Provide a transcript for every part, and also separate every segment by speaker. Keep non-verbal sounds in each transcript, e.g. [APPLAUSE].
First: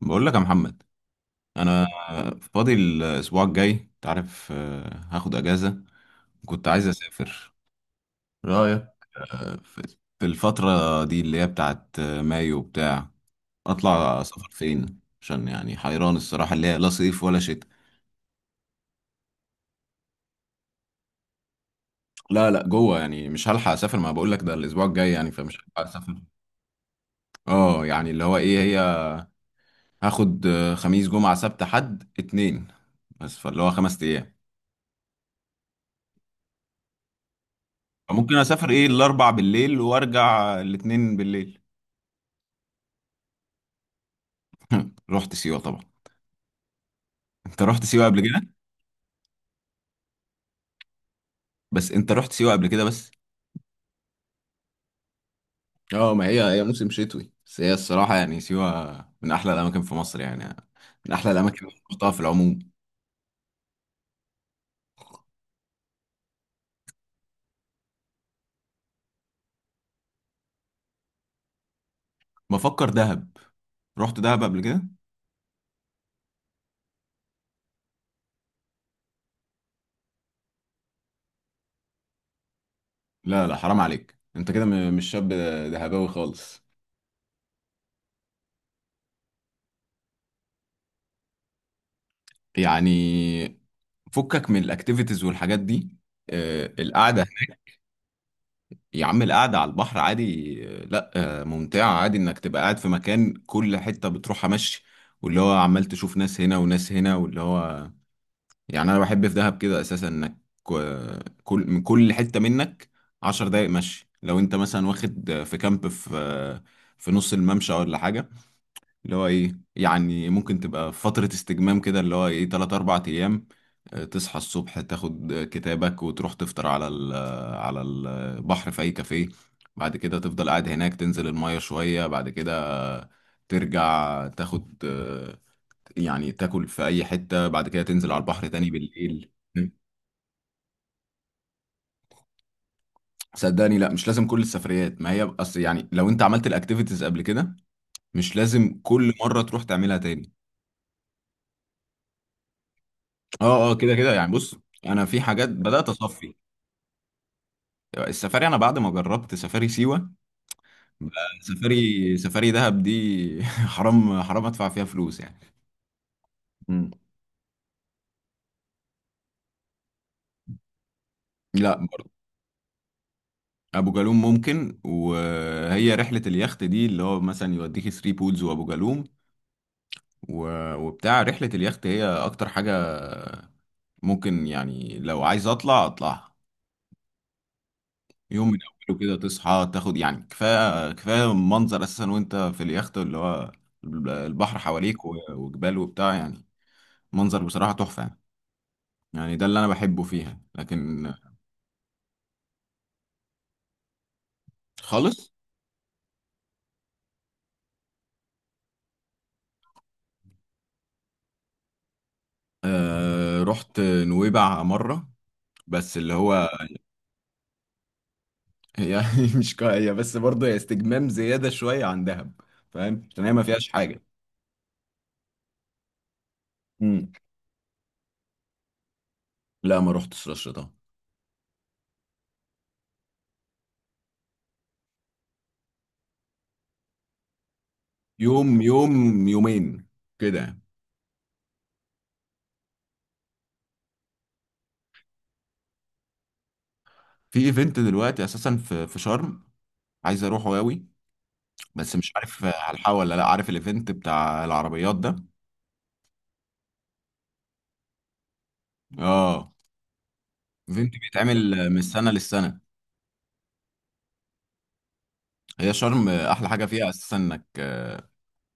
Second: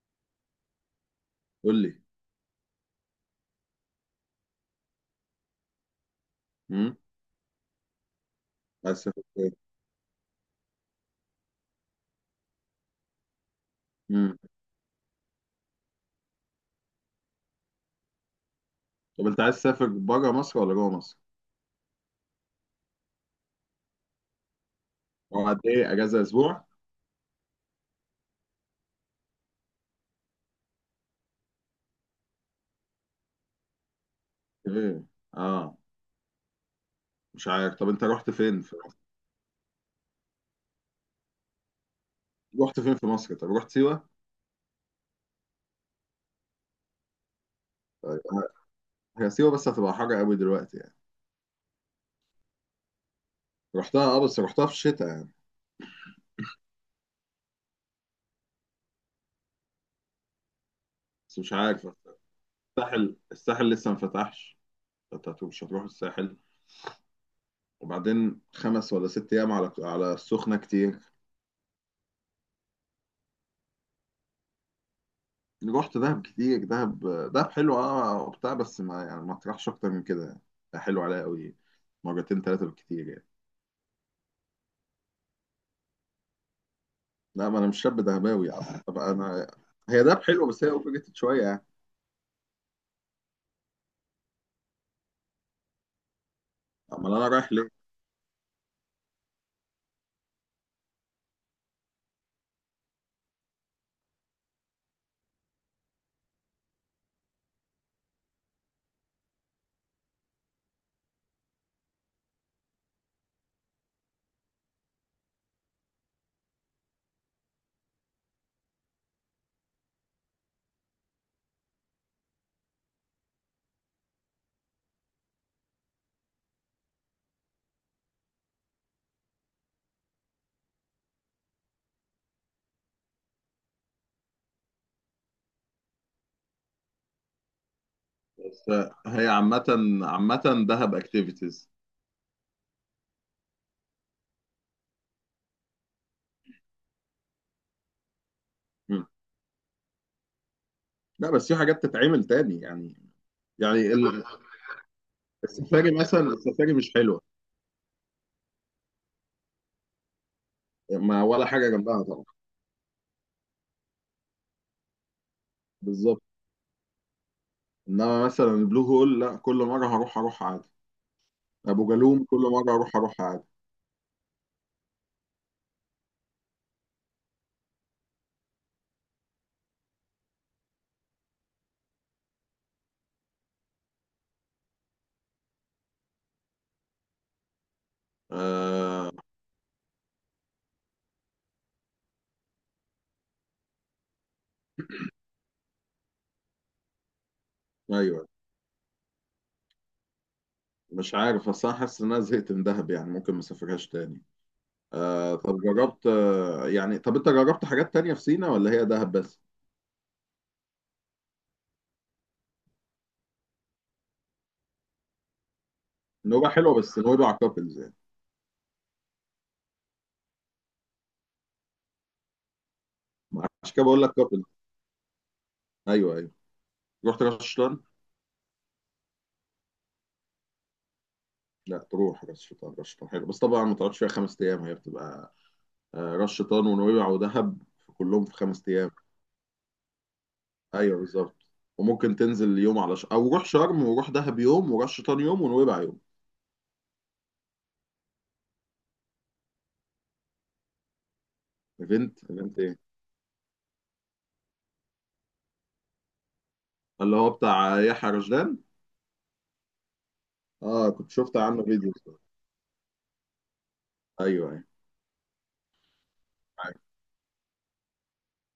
Speaker 1: بقول لك يا محمد،
Speaker 2: قول
Speaker 1: انا
Speaker 2: لي.
Speaker 1: فاضي الاسبوع الجاي، انت عارف، هاخد اجازه. كنت عايز
Speaker 2: امم.
Speaker 1: اسافر، رايك؟
Speaker 2: عايز تسافر فين؟
Speaker 1: آه، في في الفتره دي اللي هي بتاعت مايو بتاع. اطلع
Speaker 2: امم
Speaker 1: سفر فين؟ عشان يعني حيران الصراحه، اللي هي لا صيف ولا شتاء.
Speaker 2: طب انت عايز تسافر بره مصر ولا جوه مصر؟
Speaker 1: لا لا جوه، يعني مش هلحق اسافر، ما بقول لك ده الاسبوع الجاي يعني،
Speaker 2: هو
Speaker 1: فمش
Speaker 2: قد
Speaker 1: هلحق
Speaker 2: ايه
Speaker 1: اسافر.
Speaker 2: اجازه، اسبوع؟
Speaker 1: اه، يعني اللي هو ايه هي، هاخد خميس جمعه سبت حد اتنين. بس فاللي هو خمس ايام.
Speaker 2: ايه، اه. مش عارف، طب انت رحت
Speaker 1: ممكن
Speaker 2: فين
Speaker 1: اسافر
Speaker 2: في
Speaker 1: ايه،
Speaker 2: مصر؟
Speaker 1: الاربع بالليل وارجع الاتنين بالليل.
Speaker 2: رحت فين في مصر؟ طب رحت سيوه؟
Speaker 1: [LAUGHS] رحت سيوه طبعا. انت رحت سيوه قبل
Speaker 2: طيب، ه-
Speaker 1: كده؟
Speaker 2: هي سيوه بس هتبقى حر قوي دلوقتي يعني.
Speaker 1: بس انت رحت سيوه قبل كده بس.
Speaker 2: رحتها اه، بس رحتها في الشتاء يعني.
Speaker 1: اه، ما هي موسم شتوي، بس هي الصراحه يعني سيوه من احلى الاماكن في مصر يعني. من احلى
Speaker 2: بس مش
Speaker 1: الاماكن اللي
Speaker 2: عارف،
Speaker 1: رحتها في العموم.
Speaker 2: الساحل لسه ما فتحش، مش هتروح الساحل. وبعدين 5 ولا 6 ايام على السخنه كتير.
Speaker 1: بفكر دهب، رحت دهب قبل كده.
Speaker 2: رحت دهب كتير. دهب دهب حلو اه وبتاع بس ما يعني ما تروحش اكتر من كده يعني، حلو عليا قوي. مرتين ثلاثه بالكتير يعني.
Speaker 1: لا لا حرام عليك، انت كده مش شاب دهباوي خالص.
Speaker 2: لا، ما انا مش شاب دهباوي يعني، طبعا انا. هي دهب حلوه بس هي اوفر شويه يعني.
Speaker 1: يعني فكك من الاكتيفيتيز والحاجات دي،
Speaker 2: امال
Speaker 1: القعده.
Speaker 2: انا رايح ليه؟
Speaker 1: يا عم، القعدة على البحر عادي، لا ممتعة عادي، انك تبقى قاعد في مكان كل حتة بتروحها مشي. واللي هو عمال تشوف ناس هنا وناس هنا واللي هو، يعني انا بحب في دهب كده اساسا انك كل من كل حتة منك عشر دقايق مشي. لو انت مثلا واخد في كامب في في نص الممشى ولا حاجة. اللي هو ايه يعني، ممكن تبقى في فترة استجمام كده اللي هو ايه تلات أربع أيام. تصحى الصبح، تاخد كتابك وتروح تفطر على ال آه، على البحر في أي كافيه. بعد كده تفضل قاعد هناك، تنزل المية شوية. بعد كده ترجع تاخد يعني تاكل في أي حتة، بعد كده تنزل على البحر تاني
Speaker 2: بس هي
Speaker 1: بالليل.
Speaker 2: عامه، عامه دهب اكتيفيتيز.
Speaker 1: صدقني لا، مش لازم كل السفريات، ما هي اصل يعني لو انت عملت الاكتيفيتيز قبل كده مش لازم كل مرة تروح تعملها تاني.
Speaker 2: لا بس في حاجات تتعمل تاني يعني.
Speaker 1: اه اه،
Speaker 2: يعني
Speaker 1: كده كده يعني، بص، انا في حاجات بدأت
Speaker 2: السفاري مثلا،
Speaker 1: اصفي.
Speaker 2: السفاري مش حلوه،
Speaker 1: السفاري، انا بعد ما جربت سفاري سيوه،
Speaker 2: ما ولا حاجه جنبها
Speaker 1: سفاري
Speaker 2: طبعا.
Speaker 1: سفاري دهب دي [LAUGHS] حرام حرام ادفع فيها فلوس يعني.
Speaker 2: بالظبط.
Speaker 1: مم.
Speaker 2: انما مثلا البلو هول، لا كل مره هروح اروح عادي.
Speaker 1: لا
Speaker 2: ابو
Speaker 1: برضه.
Speaker 2: جالوم كل مره اروح اروح عادي.
Speaker 1: ابو جالوم ممكن، وهي رحله اليخت دي اللي هو مثلا يوديك ثري بولز وابو جالوم وبتاع، رحله اليخت هي اكتر حاجه. ممكن يعني لو عايز اطلع اطلعها. يوم من اوله
Speaker 2: آه.
Speaker 1: كده تصحى، تاخد يعني كفايه كفايه منظر اساسا وانت في اليخت اللي هو البحر حواليك وجبال وبتاع يعني، منظر بصراحه تحفه يعني.
Speaker 2: ايوه.
Speaker 1: يعني ده اللي انا بحبه فيها، لكن.
Speaker 2: مش عارف بس انا حاسس ان انا زهقت من دهب يعني، ممكن ما اسافرهاش تاني.
Speaker 1: خالص.
Speaker 2: طب انت جربت حاجات تانية في سينا ولا هي دهب بس؟
Speaker 1: آه رحت نويبع مرة، بس اللي
Speaker 2: نوبة
Speaker 1: هو
Speaker 2: حلوة، بس نوبة كابلز يعني.
Speaker 1: هي، [LAUGHS] مش كا- هي بس برضه هي استجمام زيادة شوية عن دهب، فاهم؟ عشان هي ما
Speaker 2: ما
Speaker 1: فيهاش
Speaker 2: عشان كده
Speaker 1: حاجة.
Speaker 2: بقول لك كابلز. ايوه ايوه.
Speaker 1: مم.
Speaker 2: رحت راس شيطان.
Speaker 1: لا ما رحتش رشة ده.
Speaker 2: لا تروح راس شيطان، راس شيطان حلو بس طبعا ما تقعدش فيها 5 ايام، هي بتبقى راس شيطان ونويبع ودهب كلهم في
Speaker 1: يوم
Speaker 2: 5 ايام.
Speaker 1: يوم يومين كده يعني.
Speaker 2: ايوه بالظبط. وممكن تنزل يوم على او روح شرم وروح دهب يوم وراس شيطان يوم ونويبع يوم.
Speaker 1: في ايفنت دلوقتي اساسا في شرم، عايز اروحه قوي، بس مش
Speaker 2: ايفنت
Speaker 1: عارف
Speaker 2: ايفنت
Speaker 1: هلحقه ولا لا، عارف الايفنت بتاع العربيات ده.
Speaker 2: اللي هو بتاع يحيى رشدان.
Speaker 1: اه،
Speaker 2: اه
Speaker 1: ايفنت
Speaker 2: كنت شفت عنه
Speaker 1: بيتعمل من
Speaker 2: فيديو.
Speaker 1: السنة للسنة.
Speaker 2: ايوه ايوه.
Speaker 1: هي شرم احلى حاجة
Speaker 2: عارف.
Speaker 1: فيها اساسا انك،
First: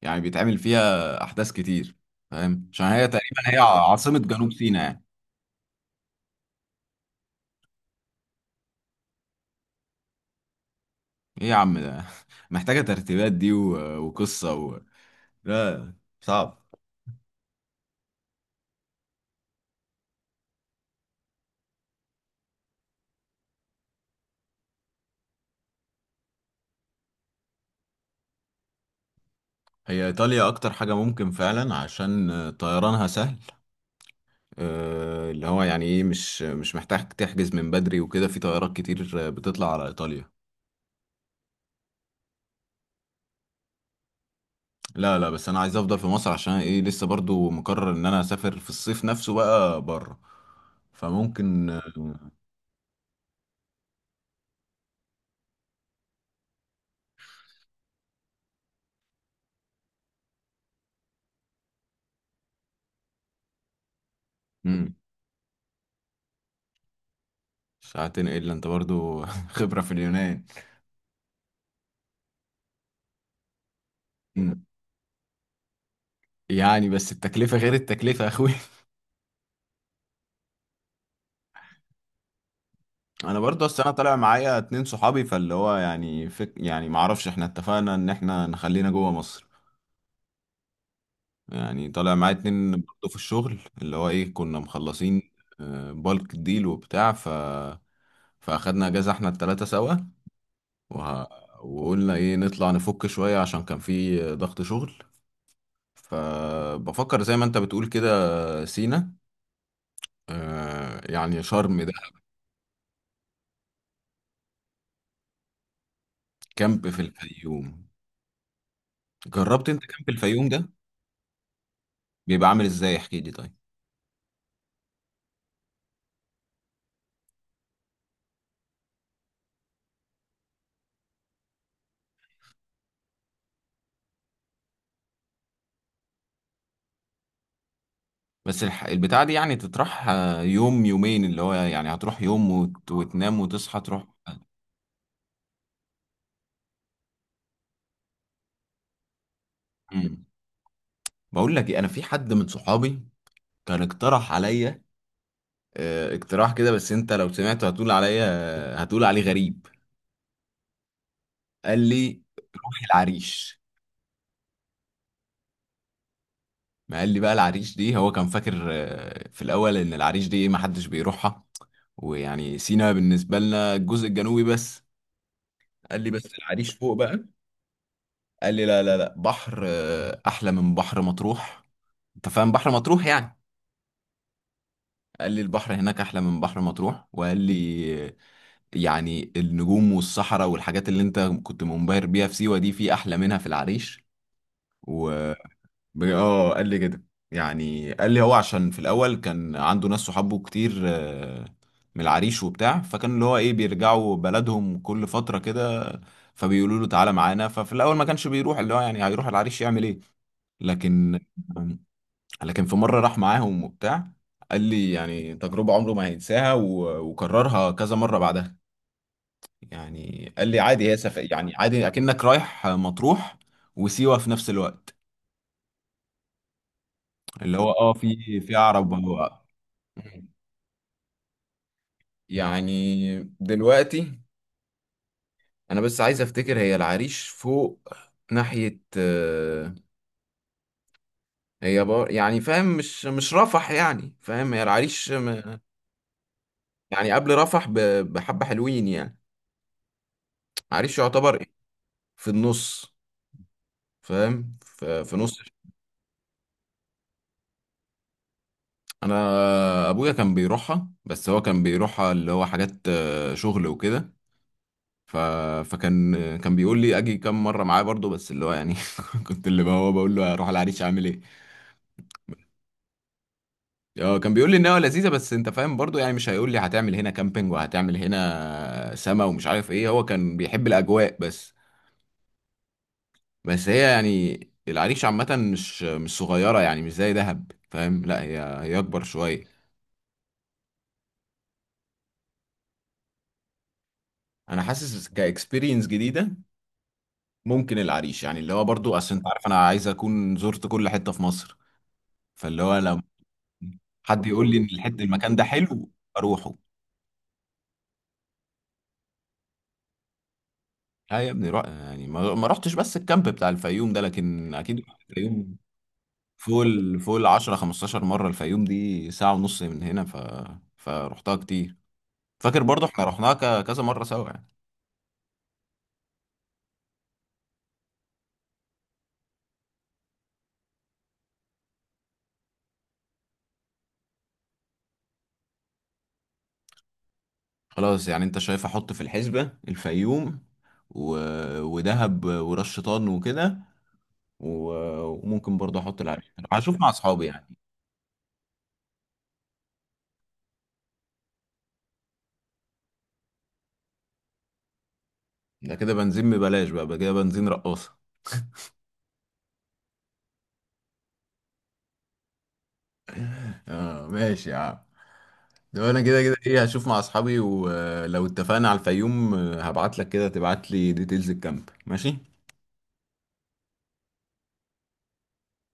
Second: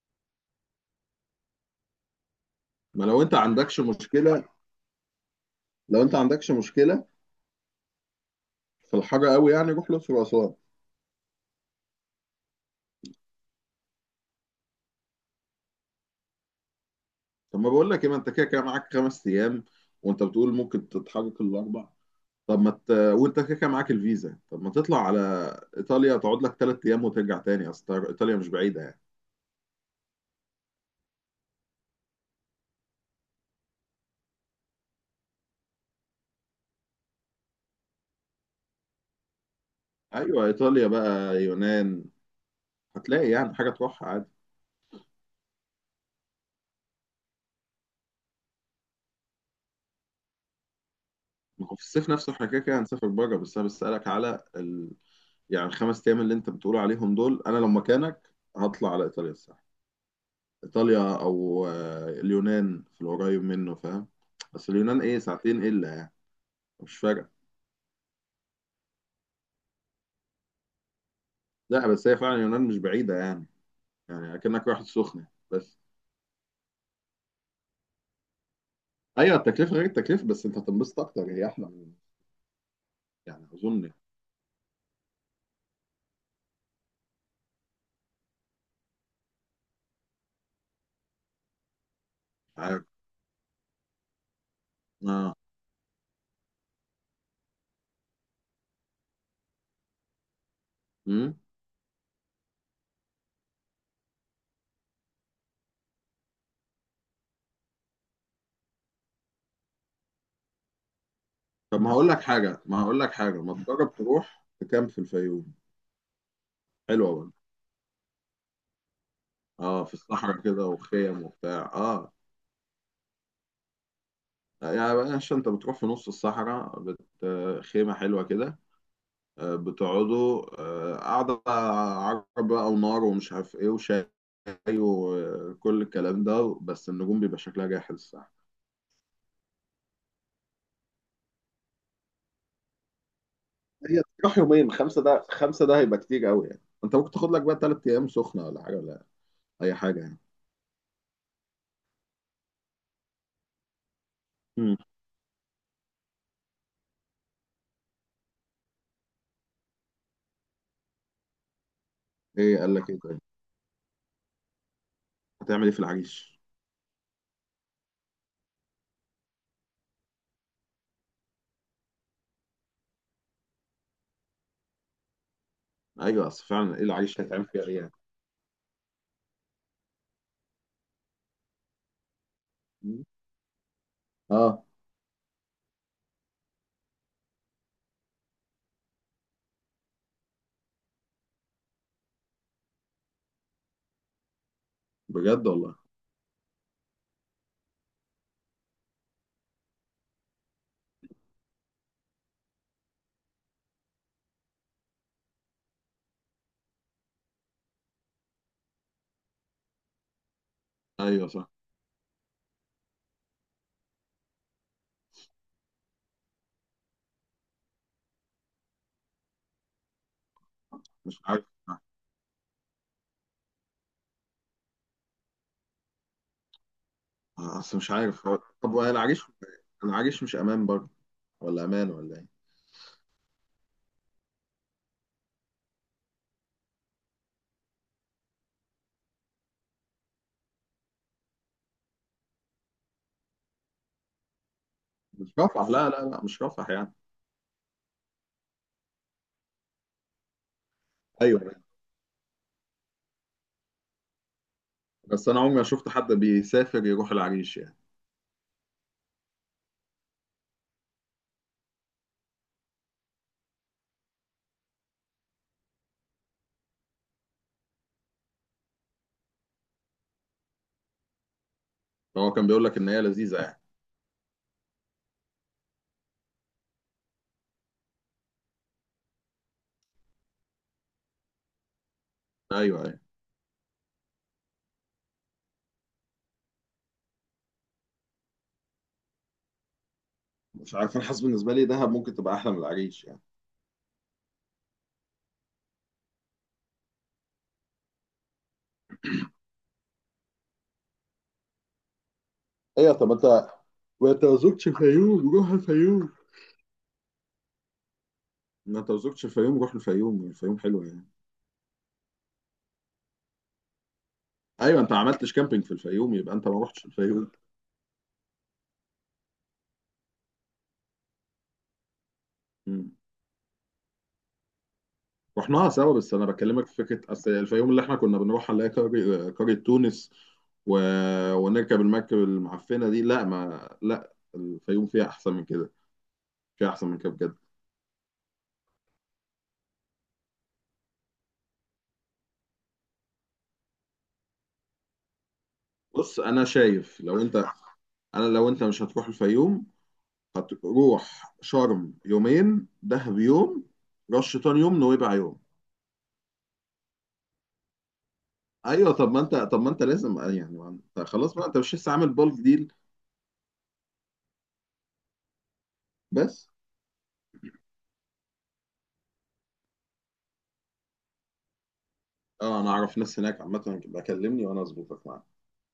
Speaker 1: يعني بيتعمل فيها أحداث كتير. فاهم؟ عشان
Speaker 2: ما
Speaker 1: هي تقريبا هي عاصمة جنوب سيناء يعني.
Speaker 2: لو انت عندكش مشكله في الحر قوي يعني، روح الاقصر واسوان.
Speaker 1: إيه يا عم؟ ده [LAUGHS] محتاجة ترتيبات دي وقصة لا، صعب.
Speaker 2: طب ما بقول لك ايه، ما انت كده كده معاك 5 ايام وانت بتقول ممكن تتحرك الاربع. طب ما ت... وانت كده كده معاك الفيزا، طب ما تطلع على ايطاليا تقعد لك 3 ايام وترجع تاني، اصل ايطاليا مش بعيده يعني.
Speaker 1: هي إيطاليا أكتر حاجة ممكن فعلا، عشان طيرانها سهل. اللي هو يعني إيه، مش محتاج تحجز من بدري وكده، في طيارات كتير بتطلع على إيطاليا.
Speaker 2: ايوه ايطاليا بقى، يونان، هتلاقي يعني حاجه تروحها عادي.
Speaker 1: لا لا، بس أنا عايز أفضل في مصر، عشان إيه؟ لسه برضو مقرر إن أنا أسافر في الصيف نفسه بقى بره،
Speaker 2: ما
Speaker 1: فممكن.
Speaker 2: هو في الصيف نفسه احنا كده كده هنسافر بره، بس انا بسألك على يعني الخمس ايام اللي انت بتقول عليهم دول، انا لو مكانك هطلع على ايطاليا الساحل، ايطاليا او اليونان في القريب منه، فاهم. بس
Speaker 1: مم.
Speaker 2: اليونان ايه، ساعتين الا يعني، مش فارقه.
Speaker 1: ساعتين الا انت برضو؟ [LAUGHS] خبرة في اليونان.
Speaker 2: لا بس هي فعلا اليونان مش بعيده يعني، يعني
Speaker 1: مم.
Speaker 2: اكنك رايح السخنه بس.
Speaker 1: يعني، بس التكلفة غير التكلفة يا اخوي.
Speaker 2: ايوه التكلفه غير التكلفه، بس انت هتنبسط اكتر، هي احلى من.
Speaker 1: [LAUGHS] انا
Speaker 2: يعني
Speaker 1: برضو،
Speaker 2: اظن
Speaker 1: اصل انا
Speaker 2: يعني،
Speaker 1: طالع معايا اتنين صحابي، فاللي هو يعني فك يعني، معرفش، احنا اتفقنا ان احنا نخلينا جوه مصر. يعني طالع معايا
Speaker 2: مش
Speaker 1: اتنين
Speaker 2: عارف.
Speaker 1: برضو في الشغل اللي هو ايه، كنا مخلصين.
Speaker 2: اه.
Speaker 1: بالك ديل وبتاع، فاخدنا اجازة احنا التلاتة سوا وه...
Speaker 2: امم
Speaker 1: وقلنا ايه، نطلع نفك شوية، عشان كان في ضغط شغل. فبفكر زي ما انت بتقول كده سينا، آه يعني
Speaker 2: طب
Speaker 1: شرم
Speaker 2: ما
Speaker 1: ده.
Speaker 2: هقول لك حاجه، ما هقول لك حاجه، ما تجرب تروح تكامب في الفيوم.
Speaker 1: كامب في
Speaker 2: حلوه برضه.
Speaker 1: الفيوم؟ جربت انت
Speaker 2: اه، في
Speaker 1: كامب
Speaker 2: الصحراء
Speaker 1: الفيوم
Speaker 2: كده
Speaker 1: ده؟
Speaker 2: وخيم وبتاع اه.
Speaker 1: بيبقى عامل ازاي؟ احكي لي طيب.
Speaker 2: يعني بلاش، انت بتروح في نص الصحراء خيمة حلوة كده، آه، بتقعدوا قعدة عرب بقى ونار ومش عارف ايه وشاي وكل الكلام ده، بس النجوم بيبقى شكلها جاحظ الصراحة.
Speaker 1: بس البتاع دي يعني تطرح يوم يومين، اللي هو يعني هتروح يوم وتنام وتصحى
Speaker 2: هي
Speaker 1: تروح.
Speaker 2: تروح يومين، خمسة ده، خمسة ده هيبقى كتير قوي يعني، انت ممكن تاخد لك بقى 3 ايام سخنة ولا حاجة ولا اي حاجة يعني.
Speaker 1: مم. بقول لك ايه، انا في حد من صحابي كان اقترح
Speaker 2: مم.
Speaker 1: عليا. آه اقتراح كده، بس انت لو سمعته هتقول عليا، هتقول عليه غريب. قال لي
Speaker 2: ايه قال
Speaker 1: روح
Speaker 2: لك ايه؟ طيب
Speaker 1: العريش.
Speaker 2: هتعمل ايه في العريش؟
Speaker 1: ما قال لي بقى، العريش دي هو كان فاكر في الاول ان العريش دي إيه، ما حدش بيروحها. ويعني سينا بالنسبة لنا الجزء الجنوبي بس. قال لي بس
Speaker 2: ايوه اصل
Speaker 1: العريش
Speaker 2: فعلا ايه
Speaker 1: فوق
Speaker 2: العريش
Speaker 1: بقى.
Speaker 2: هيتعمل فيها ايه يعني.
Speaker 1: قال لي لا لا لا، بحر أحلى من بحر مطروح. أنت فاهم بحر
Speaker 2: مم.
Speaker 1: مطروح يعني؟
Speaker 2: اه.
Speaker 1: قال لي البحر هناك أحلى من بحر مطروح، وقال لي يعني النجوم والصحراء والحاجات اللي أنت كنت منبهر بيها في سيوة دي، في أحلى منها في العريش و...
Speaker 2: بجد والله؟
Speaker 1: اه قال لي كده. يعني قال لي هو عشان في الاول كان عنده ناس صحابه كتير من العريش وبتاع، فكان اللي هو ايه بيرجعوا بلدهم كل فتره كده. فبيقولوا له تعالى معانا، ففي الاول ما كانش بيروح، اللي هو يعني هيروح العريش يعمل ايه؟ لكن،
Speaker 2: ايوه صح.
Speaker 1: آه، لكن في مره راح معاهم وبتاع. قال لي يعني تجربه عمره ما هينساها، وكررها كذا مره بعدها. يعني قال لي عادي هي
Speaker 2: مش عارف.
Speaker 1: يعني عادي اكنك رايح مطروح وسيوه في نفس الوقت. اللي هو،
Speaker 2: اصل مش
Speaker 1: اه،
Speaker 2: عارف
Speaker 1: في
Speaker 2: طب
Speaker 1: عرب.
Speaker 2: والعريش،
Speaker 1: مم.
Speaker 2: العريش مش امان برضه، ولا امان ولا ايه؟
Speaker 1: يعني دلوقتي انا بس عايز افتكر، هي العريش فوق ناحية هي بار يعني، فاهم؟ مش رفح يعني، فاهم؟ هي العريش
Speaker 2: مش رفح، لا لا لا مش رفح يعني.
Speaker 1: يعني قبل رفح بحبة حلوين يعني. عريش يعتبر إيه؟
Speaker 2: ايوه.
Speaker 1: في النص، فاهم؟ في
Speaker 2: بس
Speaker 1: نص.
Speaker 2: انا عمري ما شفت حد بيسافر يروح العريش يعني.
Speaker 1: انا ابويا كان بيروحها، بس هو كان بيروحها اللي هو حاجات شغل وكده. ف... فكان بيقول لي اجي كام مره معاه برضو، بس اللي هو يعني [LAUGHS] كنت اللي هو بقول له اروح العريش اعمل ايه؟
Speaker 2: هو كان بيقول لك ان هي لذيذه يعني؟
Speaker 1: اه كان بيقول لي ان هو لذيذه، بس انت فاهم برضو يعني مش هيقول لي هتعمل هنا كامبينج وهتعمل هنا سما ومش عارف ايه، هو كان بيحب الاجواء بس.
Speaker 2: ايوه ايوه.
Speaker 1: بس هي يعني العريش عامه مش صغيره يعني، مش زي دهب فاهم، لا هي اكبر شويه.
Speaker 2: مش عارف، انا حاسس بالنسبه لي دهب ممكن تبقى احلى من العريش يعني.
Speaker 1: انا حاسس كاكسبيرينس جديده ممكن العريش يعني، اللي هو برضو، اصل انت عارف انا عايز اكون زرت كل حته في مصر، فاللي هو
Speaker 2: ايوه
Speaker 1: لو.
Speaker 2: طب انت، ما انت
Speaker 1: حد
Speaker 2: ما
Speaker 1: يقول لي ان
Speaker 2: زرتش
Speaker 1: الحته،
Speaker 2: الفيوم،
Speaker 1: المكان ده
Speaker 2: روح
Speaker 1: حلو،
Speaker 2: الفيوم.
Speaker 1: اروحه.
Speaker 2: ما انت ما زرتش الفيوم، روح الفيوم، الفيوم حلوه يعني.
Speaker 1: لا يا ابني، روح يعني ما رحتش بس الكامب بتاع الفيوم ده، لكن اكيد
Speaker 2: ايوه انت ما
Speaker 1: رحت
Speaker 2: عملتش
Speaker 1: الفيوم.
Speaker 2: كامبينج في الفيوم يبقى انت
Speaker 1: فوق
Speaker 2: ما رحتش
Speaker 1: ال- فوق ال
Speaker 2: الفيوم.
Speaker 1: 10 15 مره، الفيوم دي ساعه ونص من هنا، فرحتها كتير. فاكر برضه
Speaker 2: مم.
Speaker 1: احنا رحناها كذا مره سوا يعني.
Speaker 2: رحناها سوا بس انا بكلمك في فكره، اصل الفيوم اللي احنا كنا بنروح نلاقي قرية، قرية تونس و... ونركب المركب المعفنه دي، لا ما لا، الفيوم فيها احسن من كده، فيها احسن من كده بجد.
Speaker 1: خلاص يعني، انت شايف احط في الحسبه الفيوم و... ودهب وراس شيطان وكده و... وممكن برضه احط
Speaker 2: بص
Speaker 1: العريش،
Speaker 2: انا
Speaker 1: هشوف مع
Speaker 2: شايف لو
Speaker 1: اصحابي
Speaker 2: انت
Speaker 1: يعني.
Speaker 2: انا لو انت مش هتروح الفيوم، هتروح شرم يومين، دهب يوم، رش شيطان يوم، نويبع يوم.
Speaker 1: ده كده بنزين ببلاش بقى كده، بنزين رقاصه.
Speaker 2: ايوه طب ما انت لازم يعني، ما انت خلاص بقى، انت مش لسه عامل بالك ديل.
Speaker 1: اه ماشي يا عم، ده انا كده كده
Speaker 2: بس
Speaker 1: ايه، هشوف مع اصحابي، ولو اتفقنا على الفيوم هبعت لك، كده تبعت لي ديتيلز الكامب، ماشي؟
Speaker 2: اه انا اعرف ناس هناك عامه، بكلمني وانا اظبطك معاك.